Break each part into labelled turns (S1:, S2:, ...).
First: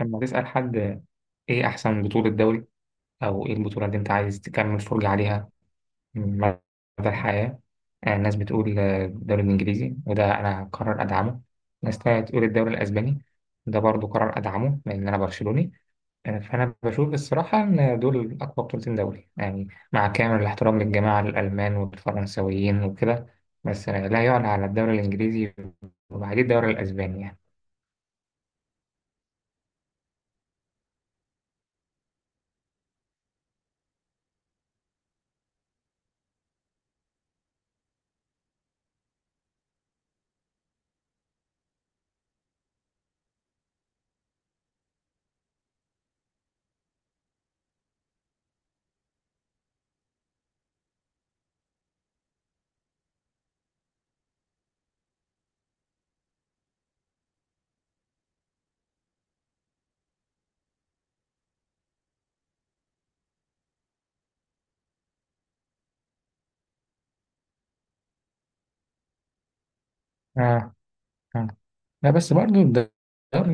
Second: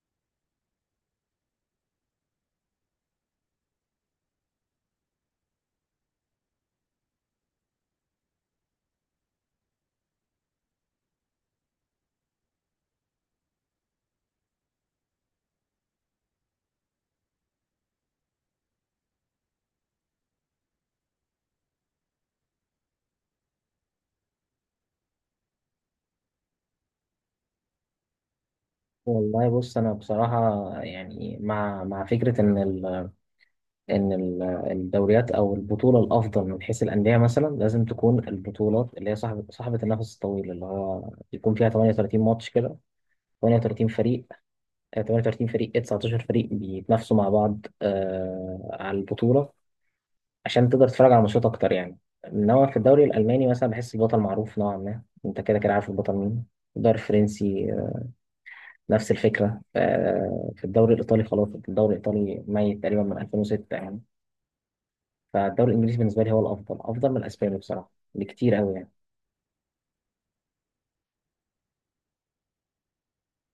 S1: لما تسأل حد إيه أحسن بطولة دوري، أو إيه البطولة اللي أنت عايز تكمل فرجة عليها من مدى الحياة؟ ناس بتقول الدوري الإنجليزي، وده أنا قرار أدعمه. ناس تانية تقول الدوري الأسباني، ده برضه قرار أدعمه لأن أنا برشلوني. فأنا بشوف الصراحة إن دول أقوى بطولتين دوري، يعني مع كامل الاحترام للجماعة الألمان والفرنسويين وكده. بس لا يعلى على الدوري الإنجليزي. وبعدين الدوري الأسباني يعني
S2: والله بص، انا بصراحه يعني مع فكره ان الدوريات او البطوله الافضل من حيث الانديه مثلا لازم تكون البطولات اللي هي صاحبه النفس الطويل، اللي هو يكون فيها 38 ماتش كده، 38 فريق، 38 فريق، 19 فريق بيتنافسوا مع بعض على البطوله، عشان تقدر تتفرج على ماتشات اكتر يعني. انما في الدوري الالماني مثلا بحس البطل معروف نوعا ما، انت كده كده عارف البطل مين. الدوري الفرنسي نفس الفكرة. في الدوري الإيطالي خلاص، الدوري الإيطالي ميت تقريبا من 2006 يعني. فالدوري الإنجليزي بالنسبة لي هو الأفضل، أفضل من الأسباني بصراحة بكتير قوي يعني.
S1: آه، آه. لا، بس برضو الدوري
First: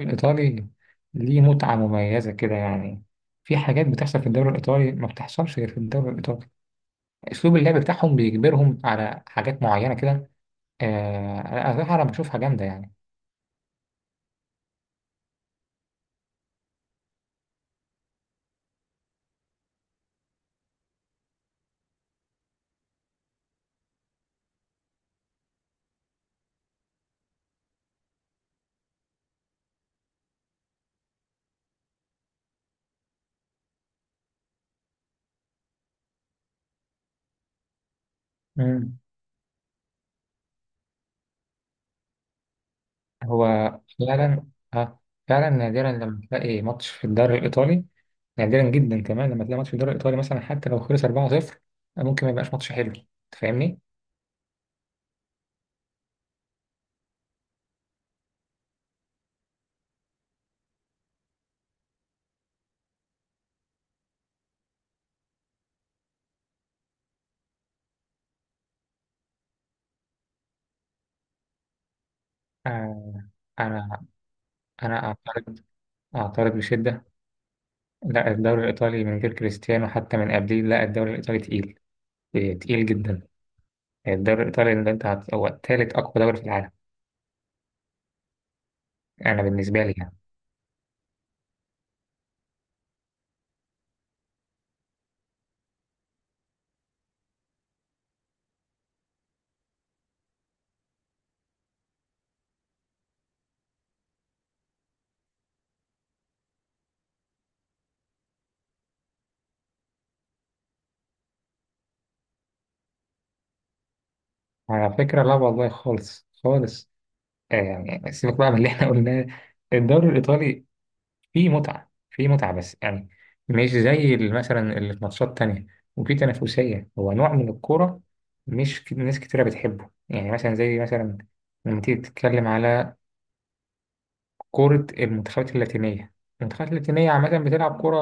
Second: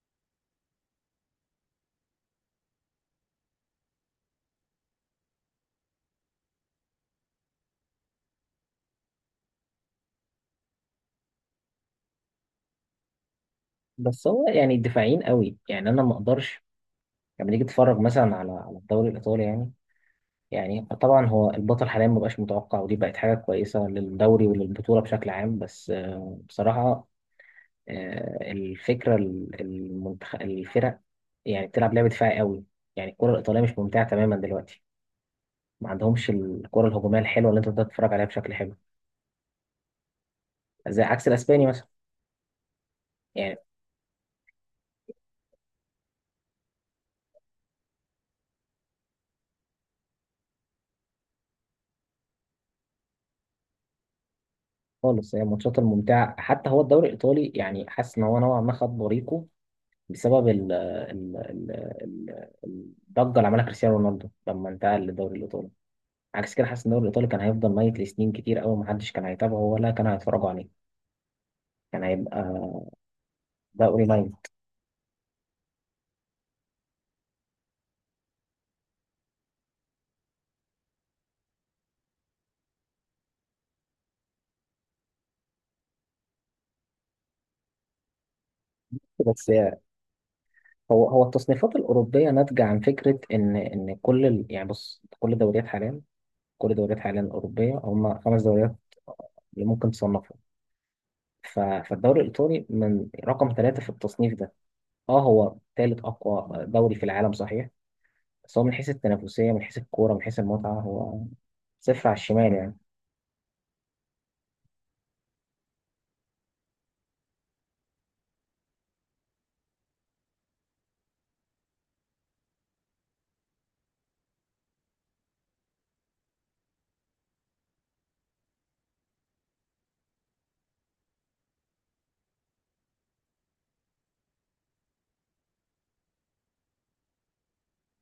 S1: الإيطالي ليه متعة مميزة كده، يعني في حاجات بتحصل في الدوري الإيطالي ما بتحصلش غير في الدوري الإيطالي. أسلوب اللعب بتاعهم بيجبرهم على حاجات معينة كده. أنا صراحة، أنا بشوفها جامدة يعني.
S2: بس هو يعني دفاعيين قوي يعني، أنا ما أقدرش لما تيجي تتفرج مثلا على الدوري الإيطالي يعني. يعني طبعا هو البطل حاليا ما بقاش متوقع، ودي بقت حاجة كويسة للدوري وللبطولة بشكل عام. بس بصراحة، الفكرة الفرق يعني بتلعب لعبة دفاعي قوي. يعني الكرة الإيطالية مش ممتعة تماما دلوقتي، ما عندهمش الكرة الهجومية الحلوة اللي انت تقدر تتفرج عليها بشكل حلو،
S1: مم.
S2: زي عكس الاسباني مثلا
S1: هو
S2: يعني.
S1: فعلا، آه فعلا نادرا لما تلاقي ماتش في الدوري الإيطالي. نادرا جدا كمان لما تلاقي ماتش في الدوري الإيطالي مثلا، حتى لو خلص 4-0 ممكن ما يبقاش ماتش حلو. تفهمني؟
S2: خالص، هي الماتشات الممتعة حتى هو الدوري الايطالي يعني، حاسس ان هو نوعا ما خد بريقه بسبب ال الضجة اللي عملها كريستيانو رونالدو لما انتقل للدوري الايطالي. عكس كده حاسس ان الدوري الايطالي كان هيفضل ميت لسنين كتير قوي، محدش كان هيتابعه ولا كان هيتفرجوا عليه، كان هيبقى
S1: آه أنا
S2: دوري ميت.
S1: أنا أعترض، أعترض بشدة. لا، الدوري الإيطالي من غير كريستيانو حتى من قبليه، لا الدوري الإيطالي تقيل. إيه، تقيل جدا. الدوري الإيطالي اللي أنت هو تالت أقوى دوري في العالم. أنا
S2: بس
S1: بالنسبة لي يعني.
S2: هو التصنيفات الاوروبيه ناتجه عن فكره ان يعني بص، كل الدوريات حاليا، الأوروبية هم خمس دوريات اللي ممكن تصنفهم. فالدوري الإيطالي من رقم ثلاثة في التصنيف ده. اه هو ثالث أقوى دوري في العالم صحيح، بس هو من حيث التنافسية من حيث الكورة من حيث المتعة هو صفر على الشمال يعني.
S1: على فكرة لا والله، خالص خالص. يعني سيبك بقى من اللي إحنا قلناه. الدوري الإيطالي فيه متعة، فيه متعة، بس يعني مش زي مثلا اللي في ماتشات تانية. وفيه تنافسية، هو نوع من الكورة مش ناس كتيرة بتحبه، يعني مثلا زي مثلا لما تيجي تتكلم على كرة المنتخبات اللاتينية. المنتخبات اللاتينية عامة بتلعب كرة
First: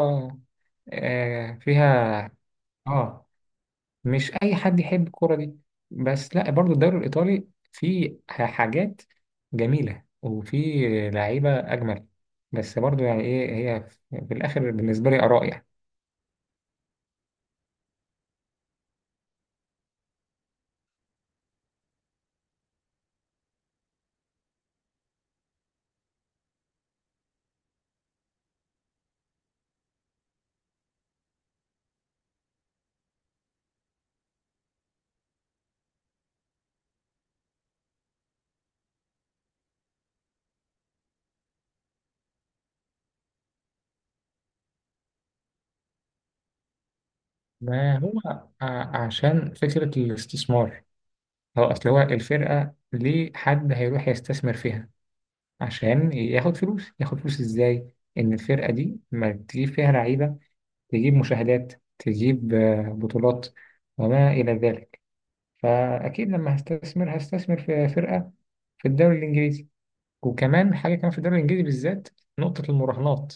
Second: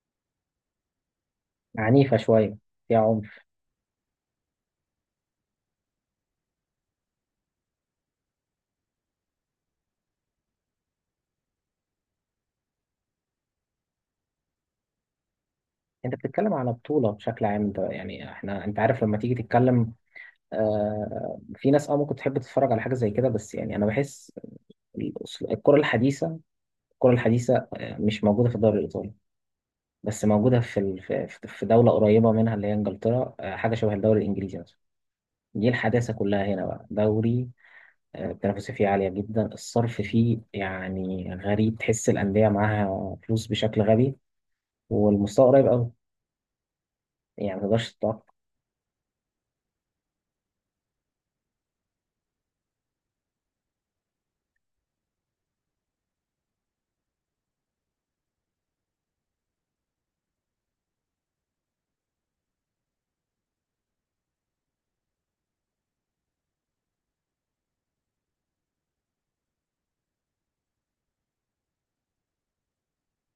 S2: عنيفة
S1: فيها،
S2: شوية. فيها
S1: اه،
S2: عنف.
S1: مش أي حد يحب الكرة دي. بس لا، برضو الدوري الإيطالي فيه حاجات جميلة وفيه لعيبة أجمل. بس برضو يعني إيه هي، في الآخر بالنسبة لي آراء يعني.
S2: انت بتتكلم على بطولة بشكل عام ده، يعني احنا انت عارف لما تيجي تتكلم، في ناس ممكن تحب تتفرج على حاجة زي كده، بس يعني انا بحس الأسل- الكرة الحديثة الكرة الحديثة، مش موجودة في الدوري الإيطالي. بس موجودة في في دولة قريبة منها اللي هي إنجلترا، حاجة شبه الدوري الإنجليزي مثلا، دي الحداثة كلها هنا بقى دوري. التنافسية فيه عالية جدا، الصرف فيه يعني غريب، تحس الأندية معاها فلوس بشكل غبي، والمستوى قريب أوي، يعني متقدرش
S1: ما هو
S2: تتوقع.
S1: عشان فكرة الاستثمار، هو أصل هو الفرقة ليه حد هيروح يستثمر فيها؟ عشان ياخد فلوس. ياخد فلوس ازاي؟ ان الفرقه دي ما تجيب فيها لعيبه، تجيب مشاهدات، تجيب بطولات، وما الى ذلك. فاكيد لما هستثمر هستثمر في فرقه في الدوري الانجليزي. وكمان حاجه كمان في الدوري الانجليزي بالذات، نقطه المراهنات.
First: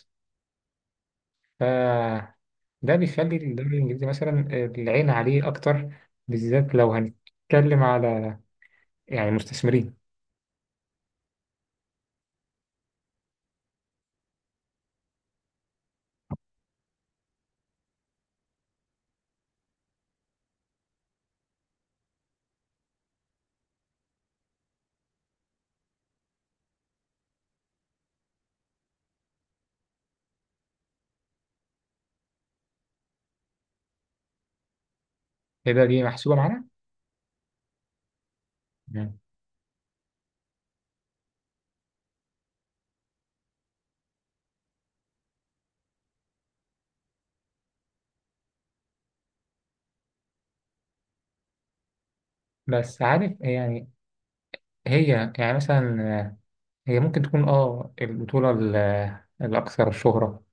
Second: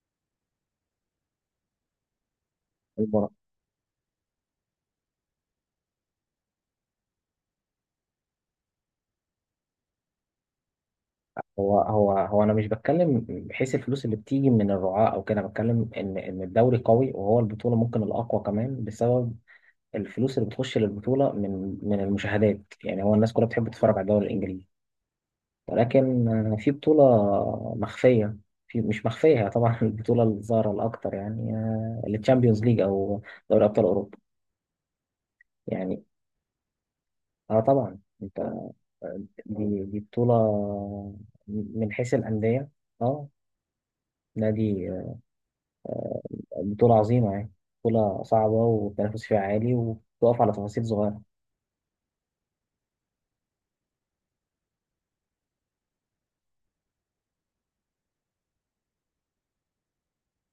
S1: فده
S2: إيه المرا-
S1: بيخلي الدوري الانجليزي مثلا العين عليه اكتر، بالذات لو هنتكلم على يعني مستثمرين
S2: هو هو أنا مش بتكلم بحيث الفلوس اللي بتيجي من الرعاة أو كده، أنا بتكلم إن الدوري قوي، وهو البطولة ممكن الأقوى كمان بسبب الفلوس اللي بتخش للبطولة من المشاهدات يعني، هو الناس كلها بتحب تتفرج على الدوري الإنجليزي. ولكن في بطولة مخفية، في مش مخفية، هي طبعا البطولة الظاهرة الأكتر يعني، التشامبيونز ليج أو دوري أبطال أوروبا
S1: كده. دي
S2: يعني.
S1: محسوبه معانا.
S2: اه طبعا انت،
S1: مم.
S2: دي بطولة من حيث الأندية، اه نادي، بطولة عظيمة يعني، بطولة صعبة والتنافس فيها عالي وبتقف على تفاصيل صغيرة.
S1: بس عارف يعني، هي يعني مثلا هي ممكن تكون البطولة الأكثر شهرة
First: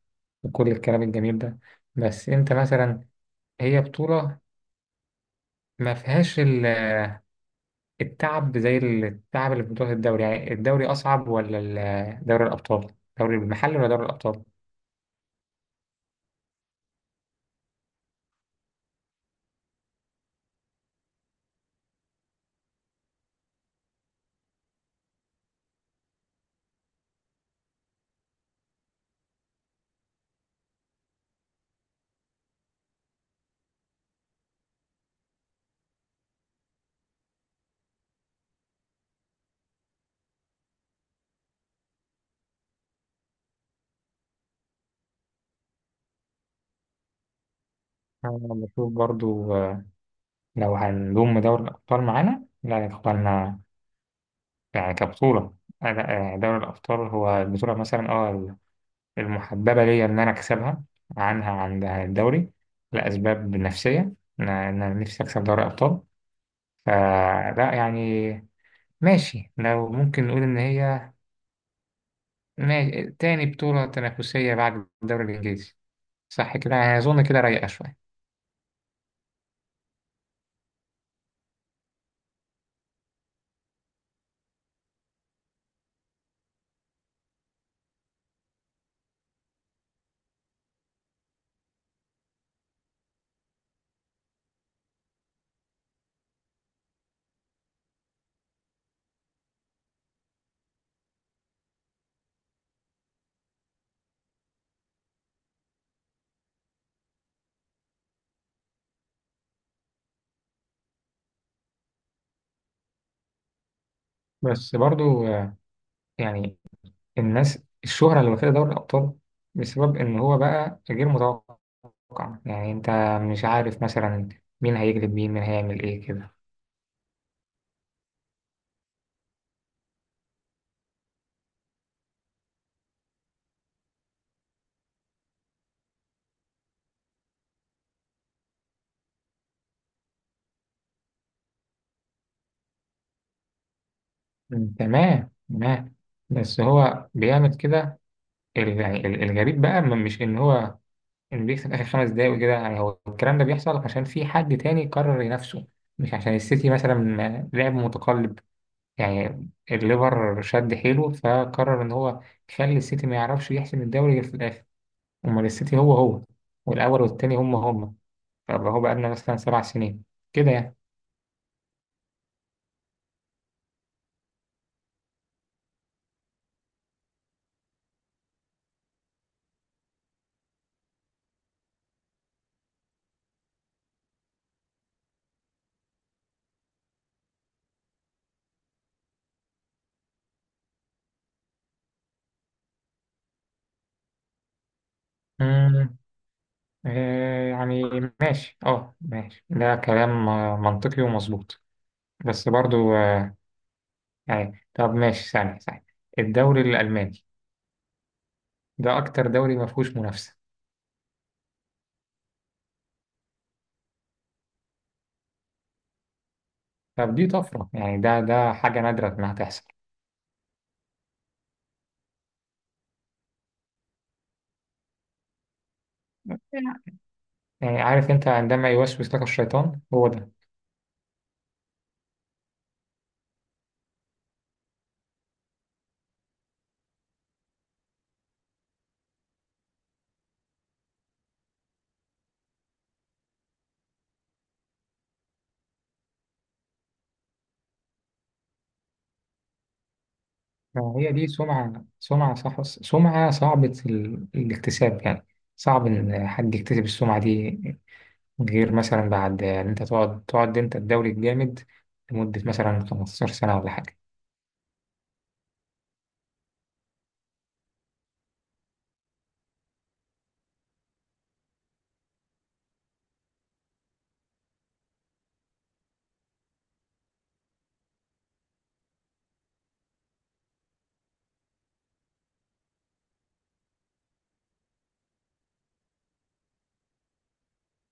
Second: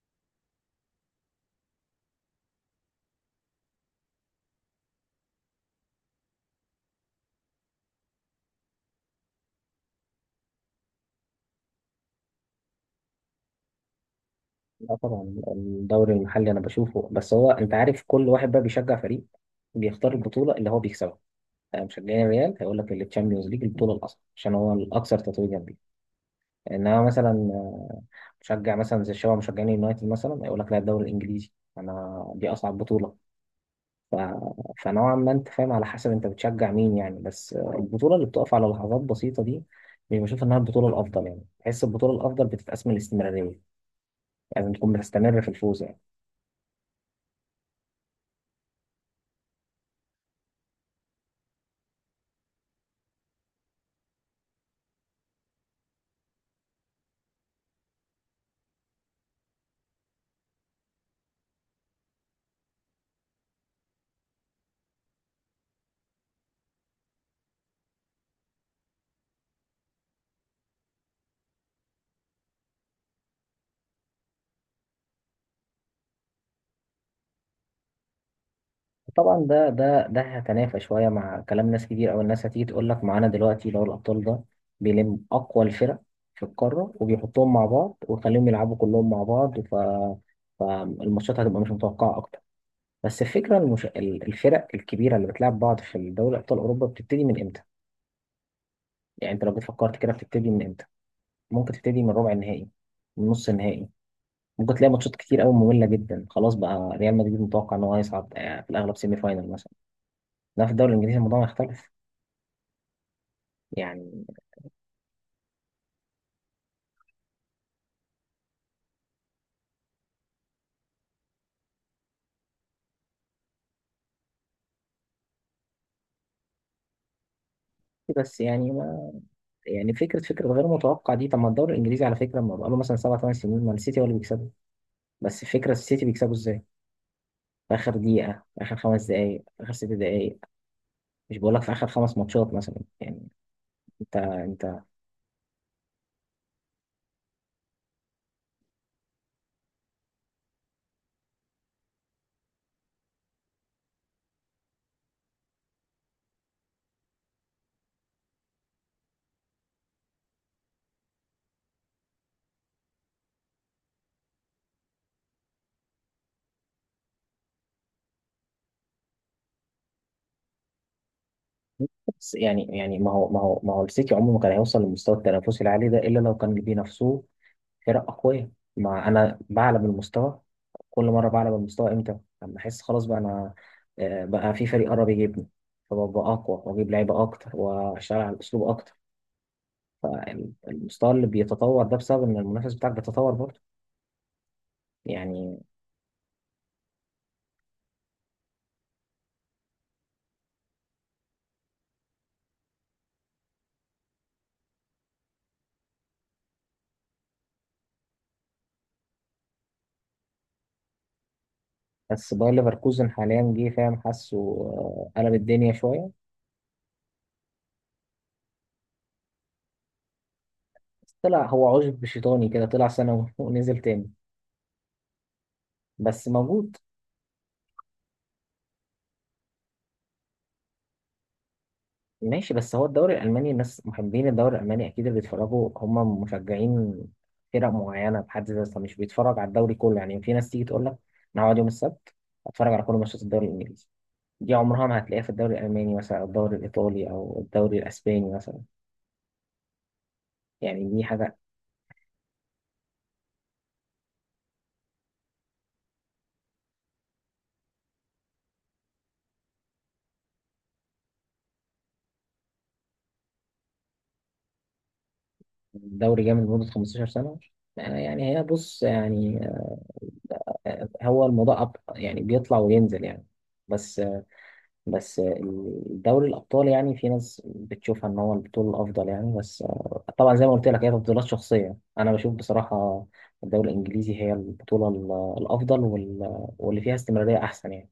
S1: وكل الكلام الجميل ده. بس أنت مثلا، هي بطولة ما فيهاش التعب زي التعب اللي في بطولة الدوري، يعني الدوري أصعب ولا دوري الأبطال؟ دوري المحلي ولا دوري الأبطال؟
S2: لا طبعا الدوري المحلي أنا بشوفه، بس هو أنت عارف، كل واحد بقى بيشجع فريق بيختار البطولة اللي هو بيكسبها. مشجعين الريال هيقول لك التشامبيونز ليج البطوله الاصل عشان هو الاكثر تتويجا بيه. انما مثلا مشجع مثلا زي الشباب مشجعين اليونايتد مثلا هيقول لك لا، الدوري الانجليزي انا دي اصعب بطوله. ف... فنوعا ما انت فاهم على حسب انت بتشجع مين يعني، بس البطوله اللي بتقف على لحظات بسيطه دي مش بشوف انها البطوله الافضل يعني، بحس البطوله الافضل بتتقاس من الاستمراريه، لازم يعني تكون بتستمر في الفوز يعني.
S1: أنا بشوف برضو لو هنضم دوري الأبطال معانا، لا يا إخوانا. يعني كبطولة، لا، دوري الأبطال هو البطولة مثلا المحببة ليا إن أنا أكسبها عنها عن الدوري، لأسباب نفسية، إن أنا نفسي أكسب دوري أبطال. فلا يعني ماشي، لو ممكن نقول إن هي ماشي. تاني بطولة تنافسية بعد الدوري الإنجليزي، صح كده؟ يعني أظن كده رايقة شوية.
S2: طبعا ده هتنافى شويه مع كلام ناس كتير، او الناس هتيجي تقول لك معانا دلوقتي دوري الابطال ده بيلم اقوى الفرق في القاره وبيحطهم مع بعض ويخليهم يلعبوا كلهم مع بعض، فالماتشات هتبقى مش متوقعه اكتر. بس الفكره الفرق الكبيره اللي بتلعب بعض في دوري ابطال اوروبا بتبتدي من امتى؟ يعني انت لو جيت فكرت كده بتبتدي من امتى؟ ممكن تبتدي من ربع النهائي، من نص النهائي، ممكن تلاقي ماتشات كتير قوي ممله جدا، خلاص بقى ريال مدريد متوقع ان هو هيصعد في الاغلب سيمي فاينل مثلا. لا في الدوري الانجليزي الموضوع مختلف يعني.
S1: بس برضو يعني الناس الشهرة اللي واخدة دوري الأبطال بسبب إن هو بقى غير متوقع، يعني أنت مش عارف مثلا مين هيجلب، مين هيعمل إيه كده.
S2: بس يعني ما يعني فكره غير متوقع دي، طب ما الدوري الانجليزي على فكره، ما بقاله مثلا سبع ثمان سنين ما السيتي هو اللي بيكسبه. بس فكره السيتي بيكسبه ازاي؟ في اخر دقيقه، في اخر خمس دقائق، في اخر ست دقائق، مش بقول لك في اخر خمس ماتشات مثلا يعني. انت
S1: مم،
S2: انت
S1: تمام تمام. بس هو بيعمل كده يعني الغريب بقى مش ان هو ان بيكسب اخر 5 دقايق وكده، يعني هو الكلام ده بيحصل عشان في حد تاني قرر ينافسه، مش عشان السيتي مثلا لعب متقلب. يعني الليفر شد حيله فقرر ان هو يخلي السيتي ما يعرفش يحسم الدوري غير في الاخر. امال السيتي هو هو، والاول والتاني هم هم. فهو بقى لنا مثلا 7 سنين كده يعني.
S2: بس يعني ما هو السيتي عمره ما كان هيوصل للمستوى التنافسي العالي ده الا لو كان بينافسوه فرق أقوياء. مع أنا بعلى من المستوى، كل مرة بعلى من المستوى إمتى؟ لما أحس خلاص بقى أنا بقى في فريق قرب يجيبني، فببقى أقوى وأجيب لعيبة أكتر وأشتغل على الأسلوب أكتر، فالمستوى اللي بيتطور ده بسبب إن المنافس بتاعك بيتطور برضه يعني.
S1: مم. يعني ماشي، ماشي، ده كلام منطقي ومظبوط. بس برضو يعني، طب ماشي، ثانية ثانية، الدوري الألماني ده أكتر دوري ما فيهوش منافسة.
S2: بس باير ليفركوزن حاليا جه فاهم حاسه قلب الدنيا شوية.
S1: طب دي طفرة، يعني ده حاجة نادرة إنها تحصل.
S2: بس طلع هو عشب شيطاني كده، طلع سنة ونزل تاني، بس موجود.
S1: يعني عارف أنت عندما يوسوس لك الشيطان، هو ده.
S2: ماشي، بس هو الدوري الألماني، الناس محبين الدوري الألماني، أكيد اللي بيتفرجوا هم مشجعين فرق معينة بحد ذاتها مش بيتفرج على الدوري كله يعني. في ناس تيجي تقول لك أنا هقعد يوم السبت أتفرج على كل ماتشات الدوري الإنجليزي، دي عمرها ما هتلاقيها في الدوري الألماني مثلا، أو الدوري الإيطالي، أو الدوري الأسباني مثلا يعني، دي
S1: يعني هي دي
S2: حاجة.
S1: سمعة، سمعة، صح، سمعة صعبة الاكتساب، يعني صعب إن حد يكتسب السمعة دي غير مثلا بعد، يعني انت تقعد انت الدوري الجامد لمدة مثلا 15 سنة ولا حاجة
S2: دوري جامد لمدة 15 سنة، يعني هي بص يعني، هو الموضوع أب يعني، بيطلع وينزل يعني. بس بس دوري الأبطال يعني في ناس بتشوفها إن هو البطولة الأفضل يعني، بس طبعا زي ما قلت لك هي تفضيلات شخصية، أنا بشوف بصراحة الدوري الإنجليزي هي البطولة الأفضل واللي فيها استمرارية أحسن يعني.